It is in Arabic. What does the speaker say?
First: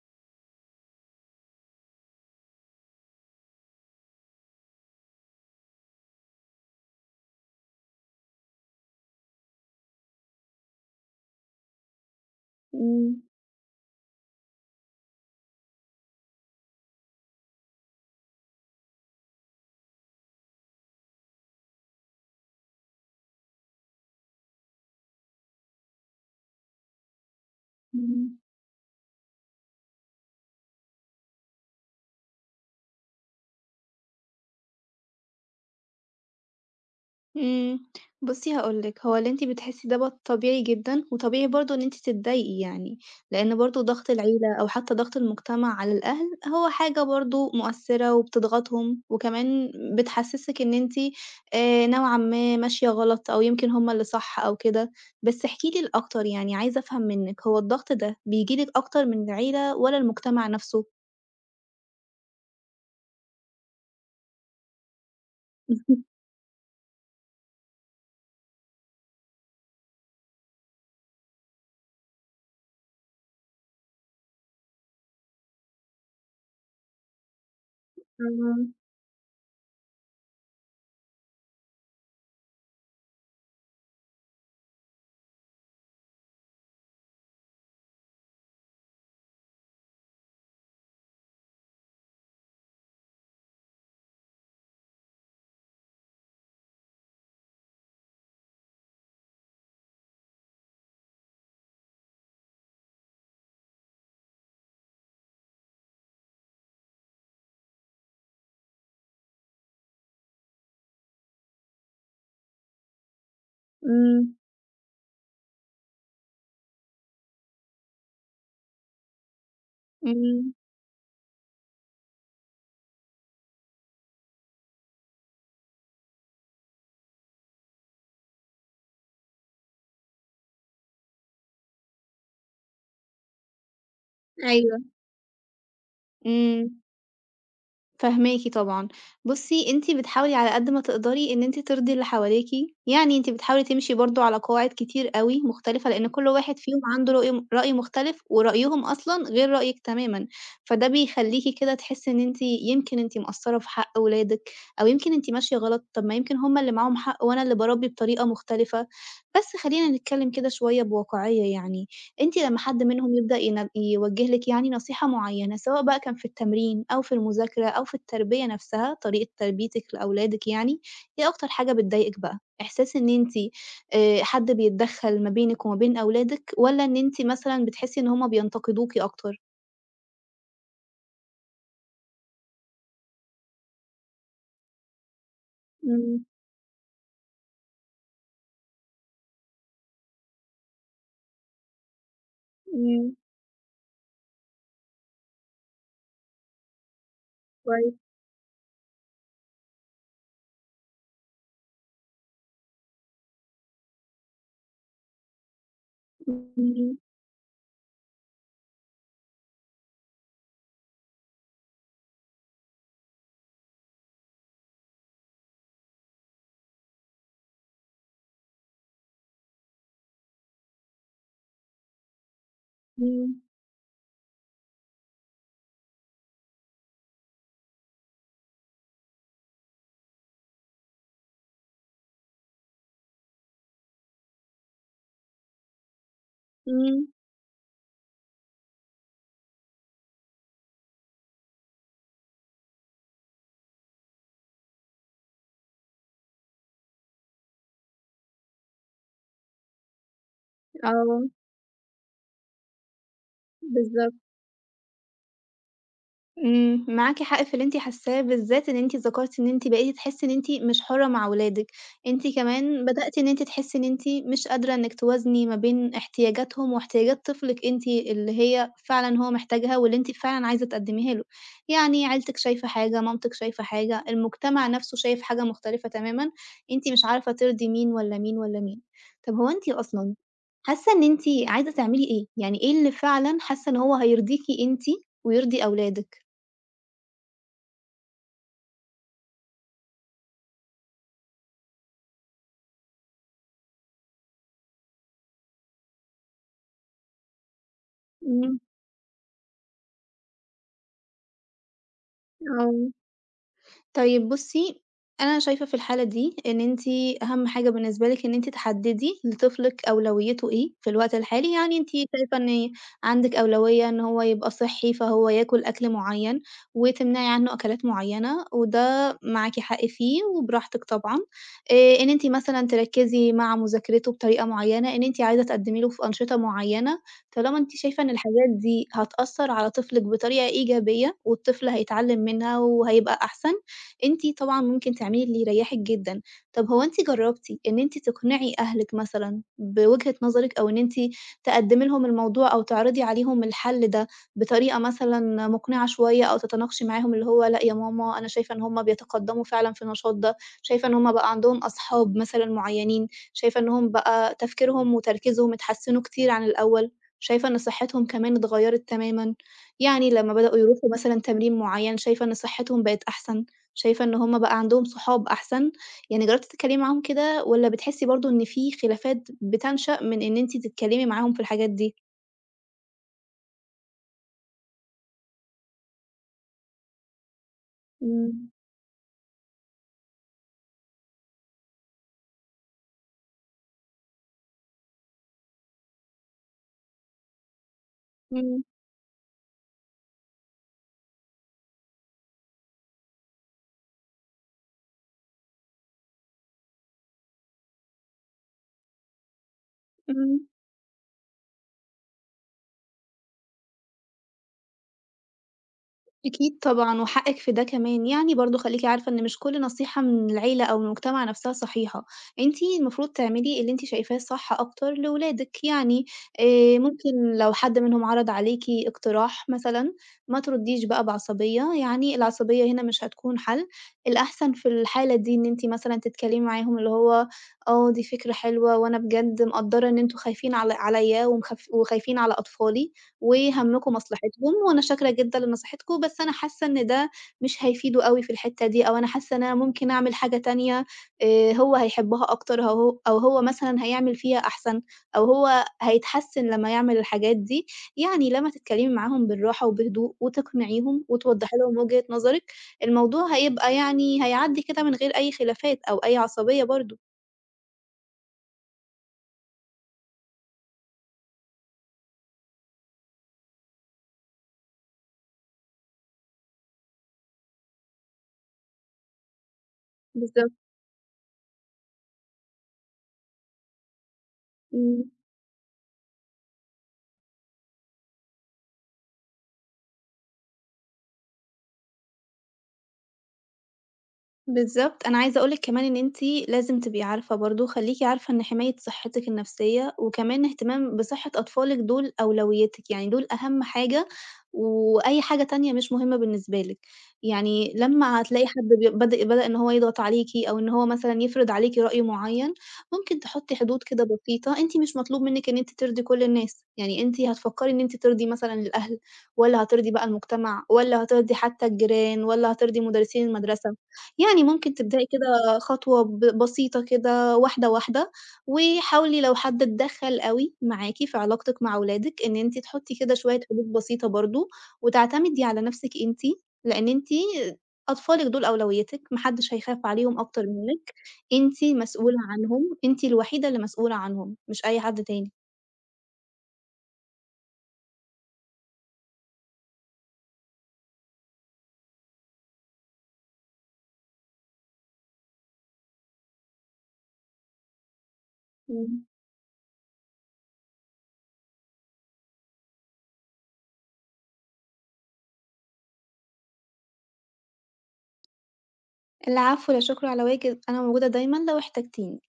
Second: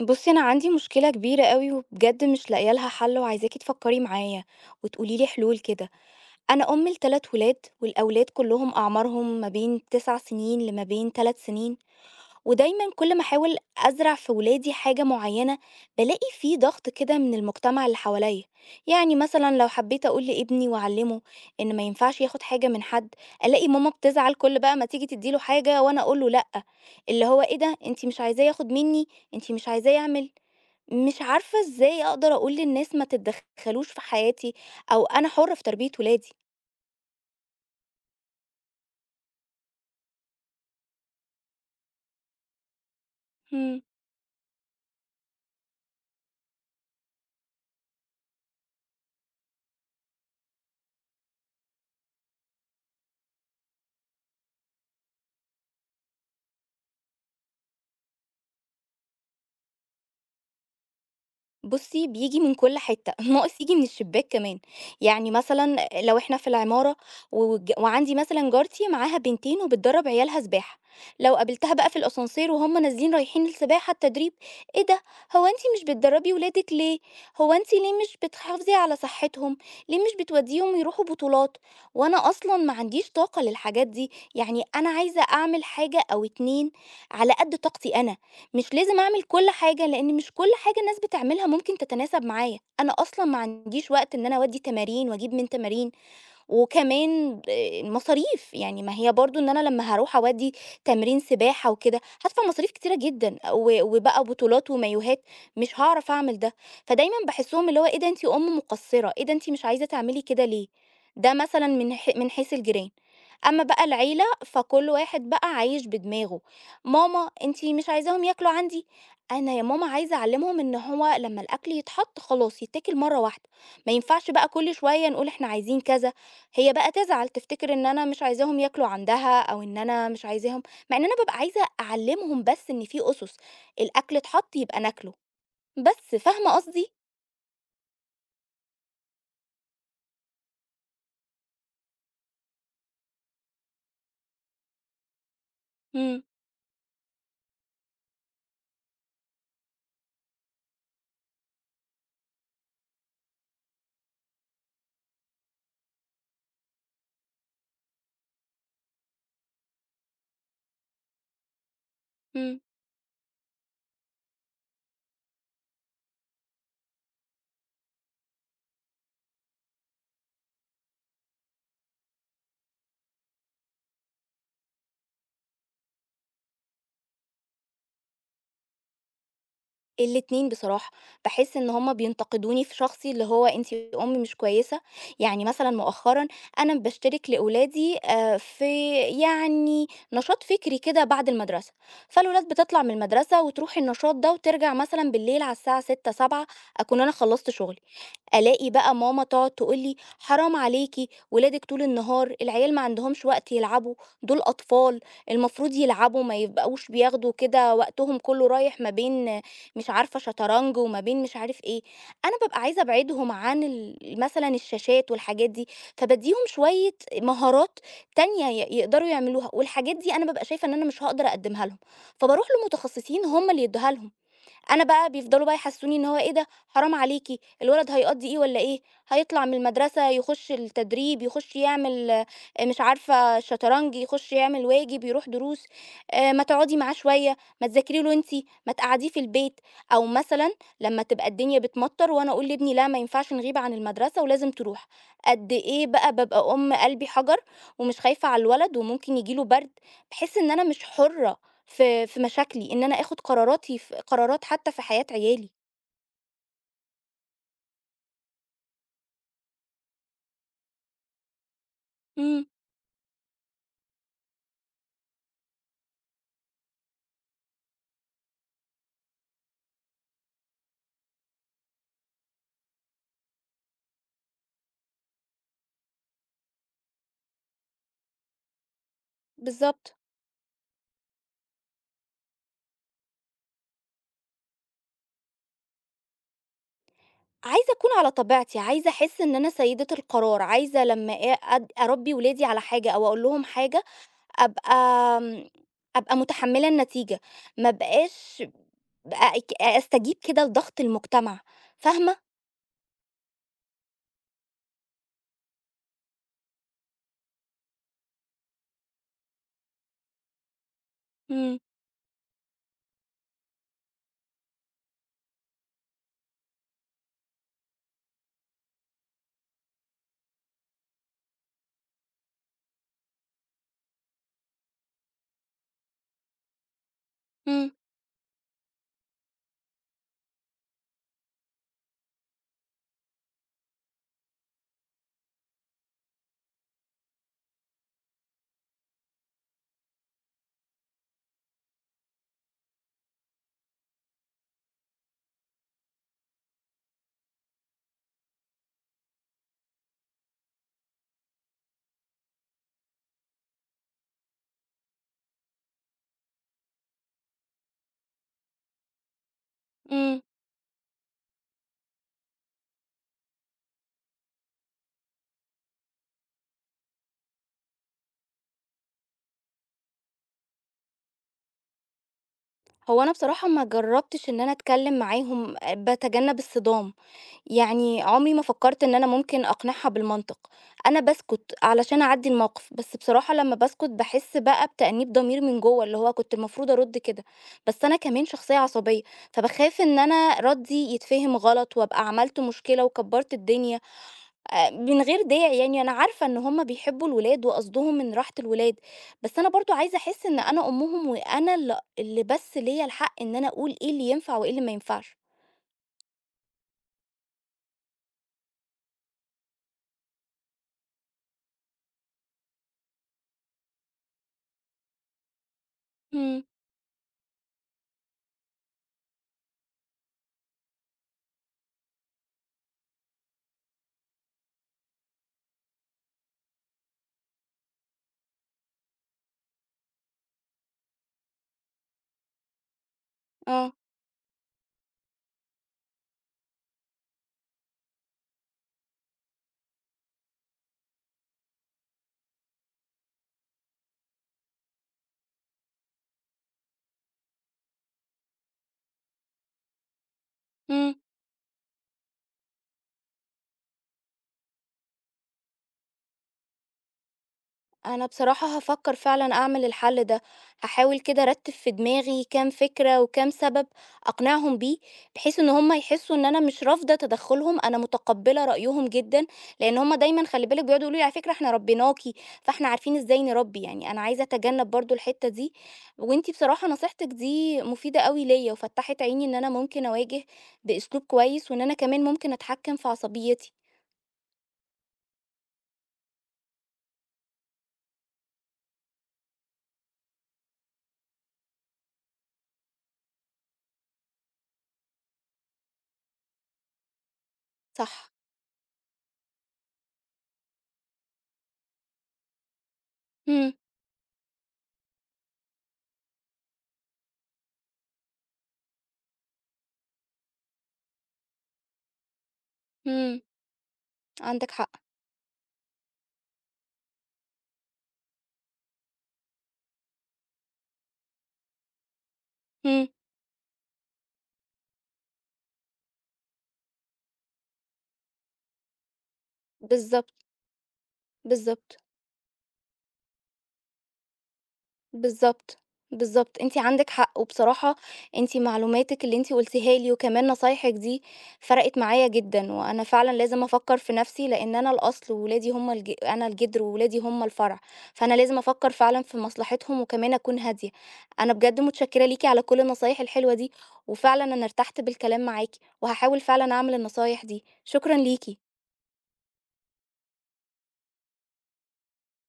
بُصّي، أنا عندي مشكلة كبيرة أوي وبجد مش لاقية لها حل وعايزاكِ تفكّري معايا وتقولي لي حلول كده. أنا أم ل3 ولاد والأولاد كلّهم أعمارهم ما بين 9 سنين لما بين 3 سنين، ودايمًا كل إمم، ما أحاول أزرع في ولادي حاجة معيّنة، بالاقي في ضغط كده من المجتمع اللي حواليّا. يعني مثلًا لو حبّيت أقول لابني وأعلّمه إن ما ينفعش ياخُد حاجة من حد، ألاقي ماما بتزعل كل بقى ما تيجي تدّي له حاجة وأنا أقول له لأ، اللي هو إيه ده، أنتِ مش إمم، عايزاه ياخُد منّي، أنتِ مش عايزاه يعمل. مش عارفة إزاي أقدر أقول للناس ما تتدخلوش في حياتي أو أنا حرة في تربية ولادي. إمم. بُصّي هاقول لِك، هو اللي أنتِ بتحسّي دوّة طبيعي جدًا، وطبيعي برضه إن أنتِ تتضايقي يعني، لإن إمم. برضه ضغط العيلة أو حتى ضغط المجتمع على الأهل هو حاجة برضه مؤثّرة وبتضغطهم، وكمان بتحسّسِك إن أنتِ نوعًا ما ماشية غلط أو يمكن هم اللي صح أو كده. بس احكي لي الأكتر يعني، عايزة أفهم منِّك هو الضغط ده بييجي لِك أكتر من العيلة والّا المجتمع نَفْسه؟ بُصّي، بييجي من كل حتّة، ناقص ييجي من الشباك كمان، يعني مثلًا لو إحنا في العمارة وعندي مثلًا جارتي معاها بنتين وبتدرّب عيالها سباحة، لو قابلتها بقى في الascenseur وهُم نازلين رايحين السباحة التدريب، إيه ده، هو أنتِ مش بتدرّبي ولادِك ليه؟ هو أنتِ ليه مش آه، بتحافظي على صحتهم، ليه مش بتودّيهم يروحوا بطولات؟ وأنا أصلًا ما عنديش طاقة للحاجات دي، يعني أنا عايزة أعمل حاجة أو 2 على قد طاقتي أنا. مش لازم أعمل كل حاجة، لإن مش كل حاجة الناس بتعملها ممكن تتناسب معايا، أنا أصلًا ما عنديش وقت إن أنا أودّي تمارين وأجيب من تمارين، وكمان المصاريف، يعني ما هي برضه إن أنا لمّا هاروح أودّي تمرين سباحة وكده، هادفع مصاريف كتيرة جدًا و وبقى بطولات ومايوهات، مش هاعرف أعمل ده، فدايمًا باحسّهم اللي هو إيه ده أنتِ أُم مقصّرة، إيه ده أنتِ مش عايزة تعملي كده ليه؟ ده مثلًا من حيث الجيران. أمّا بقى العيلة، إمم، فكل واحد بقى عايش بدماغه، ماما أنتِ مش عايزاهم ياكلوا عندي؟ أنا يا ماما عايزة إمم، أعلّمهم إن هو لمّا الأكل يتحط خلاص يتاكل مرّة واحدة، ما ينفعش بقى كل شوية نقول إحنا عايزين كذا، هي بقى تزعل، تفتكر إن أنا مش عايزاهم ياكلوا عندها أو إن أنا مش عايزاهم مع إن أنا بابقى عايزة أعلّمهم بس إن في أُسس، الأكل اتحط يبقى أيوه، ناكله، بس فاهمة إمم. قصدي؟ فاهماكِ طبعًا. بُصّي، أنتِ بتحاولي على قد ما تقدري إن أنتِ ترضي اللي حواليكِ، يعني أنتِ بتحاولي تمشي برضه على قواعد كتير أوي مختلفة، لإن إمم، كل واحد فيهم عنده رأي مختلف، ورأيهم أصلًا غير رأيِك تمامًا، فده بيخلّيكِ كده تحسّي إن أنتِ يمكن أنتِ مقصّرة في حق ولادِك، أو يمكن أنتِ ماشية غلط، طب ما يمكن هُم اللي معاهم حق وأنا اللي باربّي بطريقة مختلفة. بس خلّينا نتكلّم كده شوية بواقعية يعني، أنتِ لمّا إمم، حد منهم يبدأ يوجّه لِك يعني نصيحة معيّنة، سواء بقى كان في التمرين أو في المذاكرة أو في التربية نفسها، طريقة تربيتِك لأولادِك يعني، إيه أكتر حاجة بتضايقِك بقى؟ إحساس إن أنتِ حد بيتدخّل ما بينِك وما بين أولادِك، والّا إن أنتِ مثلًا بتحسّي إن هُم بينتقدوكِ أكتر؟ الاتنين بصراحة، باحس إن هُم بينتقدوني في شخصي اللي هو أنتِ أم مش كويسة، يعني مثلًا إمم، مؤخرًا أنا باشترك لأولادي في يعني نشاط فكري كده بعد المدرسة، فالولاد بتطلع من إمم، المدرسة وتروح النشاط ده وترجع مثلًا بالليل على الساعة 18:00، 19:00 أكون أنا خلّصت شغلي. كويس، ألاقي بقى ماما تقعد تقول لي: "حرام عليكِ ولادِك طول النهار، العيال ما عندهمش وقت يلعبوا، دول أطفال، المفروض يلعبوا ما يبقوش إمم، بياخدوا كده وقتهم كُلّه رايح ما بين مش عارفة شطرنج وما بين مش عارف إيه." أنا بابقى عايزة أبعدهم عن مثلًا الشاشات والحاجات دي، فبادّيهم شوية مهارات تانية يقدروا يعملوها، والحاجات دي أنا بابقى شايفة إن أنا مش هاقدر أقدّمها لهم، فباروح لمتخصصين إمم، هم اللي يدّوها لهم. أنا بقى بيفضلوا بقى يحسسوني إن هو إيه ده حرام عليكِ، الولد هيقضّي إيه والّا إيه، هيطلع من المدرسة يخش التدريب، يخش يعمل مش عارفة شطرنج، يخش يعمل واجب، يروح دروس، ما تقعدي معاه إمم، شوية، ما تذاكري له أنتِ، ما تقعّديه في البيت، أو مثلًا لمّا تبقى الدنيا بتمطَّر وأنا أقول لابني لأ ما ينفعش نغيب عن المدرسة ولازم تروح، قد إيه بقى بابقى أم قلبي حجر ومش خايفة على الولد وممكن ييجي له برد، باحس إن أنا مش آه، حُرة. في مشاكلي، إن أنا آخُد قراراتي بالضبط. قرارات حتّى في حياة عيالي. إمم، معاكِ حق في اللي أنتِ حاسّاه، بالذات إن أنتِ ذكرتِ إن أنتِ بقيتِ تحسّي إن أنتِ مش حُرّة مع ولادِك، أنتِ إمم، كمان بدأتِ إن أنتِ تحسّي إن أنتِ مش قادرة إنِّك توازني ما بين احتياجاتهم واحتياجات طفلِك أنتِ، اللي هي فعلًا هو محتاجها واللي أنتِ فعلًا عايزة تقدّميها له، يعني عيلتِك شايفة حاجة، مامتِك شايفة حاجة، المجتمع نَفْسه شايف حاجة مختلفة تمامًا، أنتِ مش عارفة ترضي مين والّا مين والّا مين. طَب هو أنتِ بالضبط. أصلًا حاسة إن أنتِ عايزة تعملي إيه؟ يعني إيه اللي فعلًا حاسة إن هو هيرضيكِ أنتِ ويرضي أولادِك؟ عايزة أكون على طبيعتي، عايزة أحس إن أنا سيدة القرار، عايزة لمّا آ أد أربّي ولادي على حاجة أو أقول لهم حاجة، أبقى آمم، أبقى متحمّلة النتيجة، ما أبقاش إمم، بقى أستجيب كده لضغط المجتمع، فاهمة؟ آه. طيب بُصّي، أنا شايفة في الحالة دي إن أنتِ أهم حاجة بالنسبة لِك إن أنتِ تحدّدي لطفلِك أولويته إيه في الوقت الحالي، إمم، يعني أنتِ شايفة إن عندِك أولوية إن هو يبقى صحّي، فهو ياكل أكل معيّن وتمنعي عنّه أكلات معيّنة وده معاكِ حق فيه وبراحتِك طبعًا. إن أنتِ مثلًا تركّزي مع مذاكرته بطريقة معيّنة، إن أنتِ عايزة تقدّمي له في أنشطة معيّنة، طالما إمم، أنتِ شايفة إن الحاجات دي هتأثّر على طفلِك بطريقة إيجابية والطفل هيتعلّم منها وهيبقى أحسن أنتِ طبعًا ممكن تعملي اللي يريّحِك جدًا. طب هو أنتِ جرّبتِ إن أنتِ تقنعي أهلِك مثلًا بوجهة نظرِك أو إن أنتِ تقدّمي لهم الموضوع أو تعرضي عليهم الحل ده بطريقة مثلًا مقنعة شوية أو تتناقشي معاهم اللي هو لأ يا ماما أنا شايفة إن هم بيتقدّموا فعلًا في النشاط ده، شايفة إن هم بقى عندهم أصحاب مثلًا معيّنين، شايفة إن هم بقى تفكيرهم وتركيزهم اتحسّنوا كتير عن الأول، شايفة إن صحّتهم كمان اتغيّرت تمامًا، يعني إمم. لمّا بدأوا يروحوا مثلًا تمرين معيّن شايفة إن صحّتهم بقت أحسن. شايفة إن هُم بقى عندهم صحاب أحسن، يعني جرّبتِ تتكلّمي معاهم كده والّا بتحسّي برضه إن في خلافات بتنشأ من إن أنتِ تتكلّمي معاهم في الحاجات دي؟ هو أنا بصراحة ما جرّبتش إن أنا أتكلّم معاهم، باتجنّب الصِّدام. يعني عمري ما إمم، فكرت إن أنا ممكن أقنعها بالمنطق، أنا باسكت علشان أعدّي الموقف، بس بصراحة لمّا باسكت باحس بقى بتأنيب ضمير من جوّه، اللي هو كنت المفروض أرُد كده، بس أنا كمان شخصية إمم، عصبية، فباخاف إن أنا ردّي يتفهم غلط وأبقى عملت مشكلة وكبّرت الدنيا من غير داعي يعني، أنا عارفة إن هم بيحبّوا الولاد وقصدهم من راحة الولاد، بس أنا برضه عايزة أحس إن إمم. أنا أمهم وأنا اللي بس ليّا الحق إن أنا أقول إيه اللي ينفع وإيه اللي ما ينفعش. أكيد طبعًا، وحقِك في ده كمان، يعني برضه خلّيكِ عارفة إن مش كل نصيحة من العيلة أو المجتمع نفسها صحيحة، أنتِ المفروض تعملي اللي أنتِ شايفاه صح أكتر لولادِك، يعني إمم، ممكن لو حد منهم عرض عليكِ اقتراح مثلًا، ما تردّيش بقى بعصبية، يعني العصبية هنا مش هتكون حل، الأحسن في الحالة دي إن أنتِ مثلًا تتكلمي معاهم اللي هو آه، دي فكرة حلوة وأنا بجد مقدّرة إن أنتم خايفين على عليَّ ومخاف وخايفين على أطفالي. آه، وهمّكم مصلحتهم، وأنا شاكرة جدًا لنصيحتكم، بس أنا حاسة إن ده مش هيفيده أوي في الحتّة دي، أو أنا حاسة إن أنا ممكن أعمل حاجة تانية هو هيحبها أكتر، أو أو هو مثلًا هيعمل فيها أحسن، أو هو هيتحسّن لمّا يعمل الحاجات دي. يعني لمّا تتكلمي معاهم بالراحة وبهدوء إمم. وتقنعيهم وتوضّحي لهم وجهة نظرِك، الموضوع هيبقى يعني هيعدّي كده من غير أي خلافات أو أي عصبية برضه. أنا بصراحة هافكر فعلًا أعمل الحل ده، هاحاول كده أرتّب في دماغي كام فكرة وكام سبب أقنعهم بيه، بحيث إن هم يحسّوا إن أنا مش رافضة تدخُّلهم، أنا متقبّلة رأيهم جدًا، لإن هم دايمًا خلّي بالضبط، بالِك بيقعدوا يقولوا لي على فكرة إحنا ربيناكِ، فإحنا عارفين إزاي نربّي، يعني أنا عايزة أتجنّب برضه إمم. الحتّة دي، وأنتِ بصراحة نصيحتِك دي مفيدة أوي ليّا وفتّحت عيني إن أنا ممكن أواجه بأسلوب كويس وإن أنا كمان ممكن أتحكّم في عصبيتي، بالضبط، أنا عايزة أقول لِك كمان إن أنتِ لازم تبقي عارفة برضه، خلّيكِ عارفة إن حماية صحتِك النفسية وكمان اهتمام بصحة أطفالِك دول أولويتِك، يعني دول أهم حاجة، وأي حاجة تانية مش مهمة بالنسبة لِك، يعني صح، لمّا هتلاقي حد بي بدأ بدأ إن هو يضغط عليكِ أو إن هو مثلًا يفرض عليكِ رأي معيّن، ممكن إمم، تحطّي حدود كده بسيطة، أنتِ مش مطلوب منِّك إن أنتِ ترضي كل الناس، يعني أنتِ هتفكّري إن أنتِ ترضي مثلًا الأهل والّا هترضي بقى المجتمع والّا هترضي حتى الجيران والّا هترضي إمم، مدرسين المدرسة. يعني عندِك حق، ممكن تبدئي كده خطوة بسيطة كده واحدة، واحدة، وحاولي لو حد اتدخّل أوي معاكِ في علاقتِك مع ولادِك، إن أنتِ إمم، تحطّي كده شوية حدود بسيطة برضه، وتعتمدي على نَفْسِك أنتِ، لإن أنتِ أطفالِك دول أولويتِك، ما حدش هيخاف بالضبط. عليهم أكتر منِّك، أنتِ بالضبط، مسؤولة عنهم، أنتِ الوحيدة اللي مسؤولة عنهم، مش أي حد تاني. بالضبط، بالضبط، أنتِ عندِك حق، وبصراحة أنتِ معلوماتِك اللي أنتِ قُلتيها لي وكمان نصايحِك دي فرقِت معايا جدًا، وأنا فعلًا لازم أفكّر في نَفْسي لإن أنا الأصل وولادي هم أنا الجدر وولادي هم الفرع، فأنا لازم أفكّر فعلًا إمم. في مصلحتهم وكمان أكون هادية. أنا بجد متشكّرة ليكِ على كل النصايح الحلوة دي، وفعلًا أنا ارتحت بالكلام معاكِ، وهاحاول فعلًا أعمل النصايح دي، شكرًا ليكِ. العفو، لا شكر على واجب، أنا موجودة دايمًا لو احتجتيني.